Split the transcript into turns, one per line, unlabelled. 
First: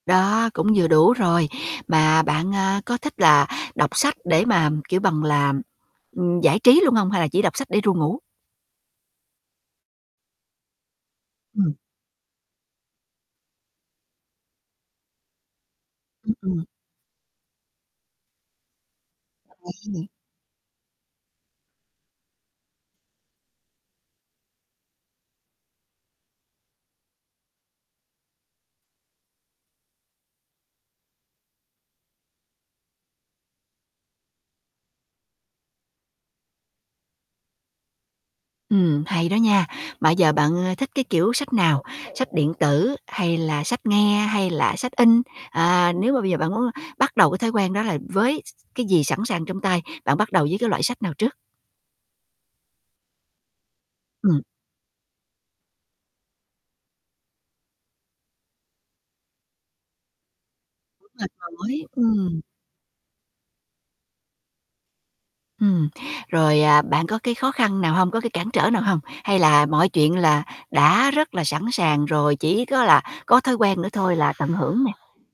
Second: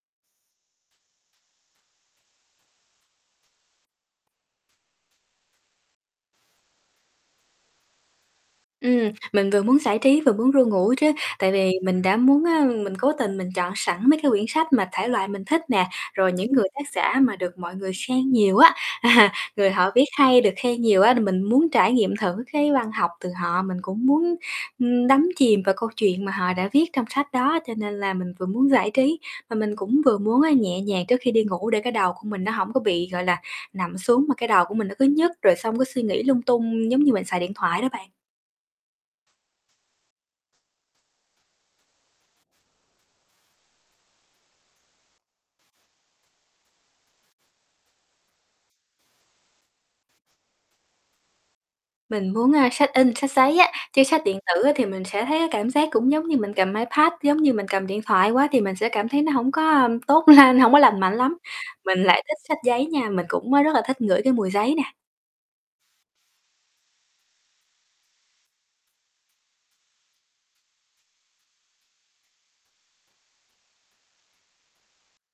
Đó, cũng vừa đủ rồi. Mà bạn, à, có thích là đọc sách để mà, kiểu bằng là, ừm, giải trí luôn hông? Hay là chỉ đọc sách để ru ngủ?
Ừm, mình vừa muốn giải trí vừa muốn ru ngủ chứ. Tại vì
Ừm.
mình đã muốn, a, mình cố tình mình chọn sẵn mấy cái quyển sách mà thể loại mình thích nè, rồi
Ừm,
những
ừm.
người tác giả mà được mọi người khen nhiều á, à.
Ờ,
Người
hay
họ
đấy
viết
nhỉ?
hay, được khen nhiều á thì mình muốn trải nghiệm thử cái văn học từ họ. Mình cũng muốn, ừm, đắm chìm vào câu chuyện mà họ đã viết trong sách đó, cho nên là mình vừa muốn giải trí và mình cũng vừa muốn á nhẹ nhàng trước khi đi ngủ để cái đầu của mình nó hổng có bị, gọi là, nằm xuống mà cái đầu của mình nó cứ nhức rồi xong cứ suy nghĩ lung tung giống như mình xài điện thoại đó bạn.
Ừm, hay đó nha. Mà giờ bạn, ơ, thích cái kiểu sách nào? Sách điện tử, hay là sách nghe, hay là sách in? À, nếu mà bây giờ bạn muốn bắt đầu cái thói quen đó là với s cái gì sẵn sàng trong tay, bạn bắt đầu với cái loại sách nào trước?
Mình muốn, à, sách in, sách giấy á, chứ sách điện
Ừm.
tử á thì mình sẽ thấy cái cảm giác cũng giống như mình cầm iPad, giống như mình cầm điện thoại quá thì mình sẽ cảm thấy nó hổng có tốt lên, hổng có lành
Cũng
mạnh
mệt
lắm.
mỏi,
Mình lại thích
ừm.
sách giấy nha, mình cũng, a, rất là thích ngửi cái mùi giấy nè.
Ừm, rồi, à, bạn có cái khó khăn nào hông, có cái cản trở nào hông? Hay là mọi chuyện là đã rất là sẵn sàng rồi, chỉ có là có thói quen nữa thôi là tận hưởng nè?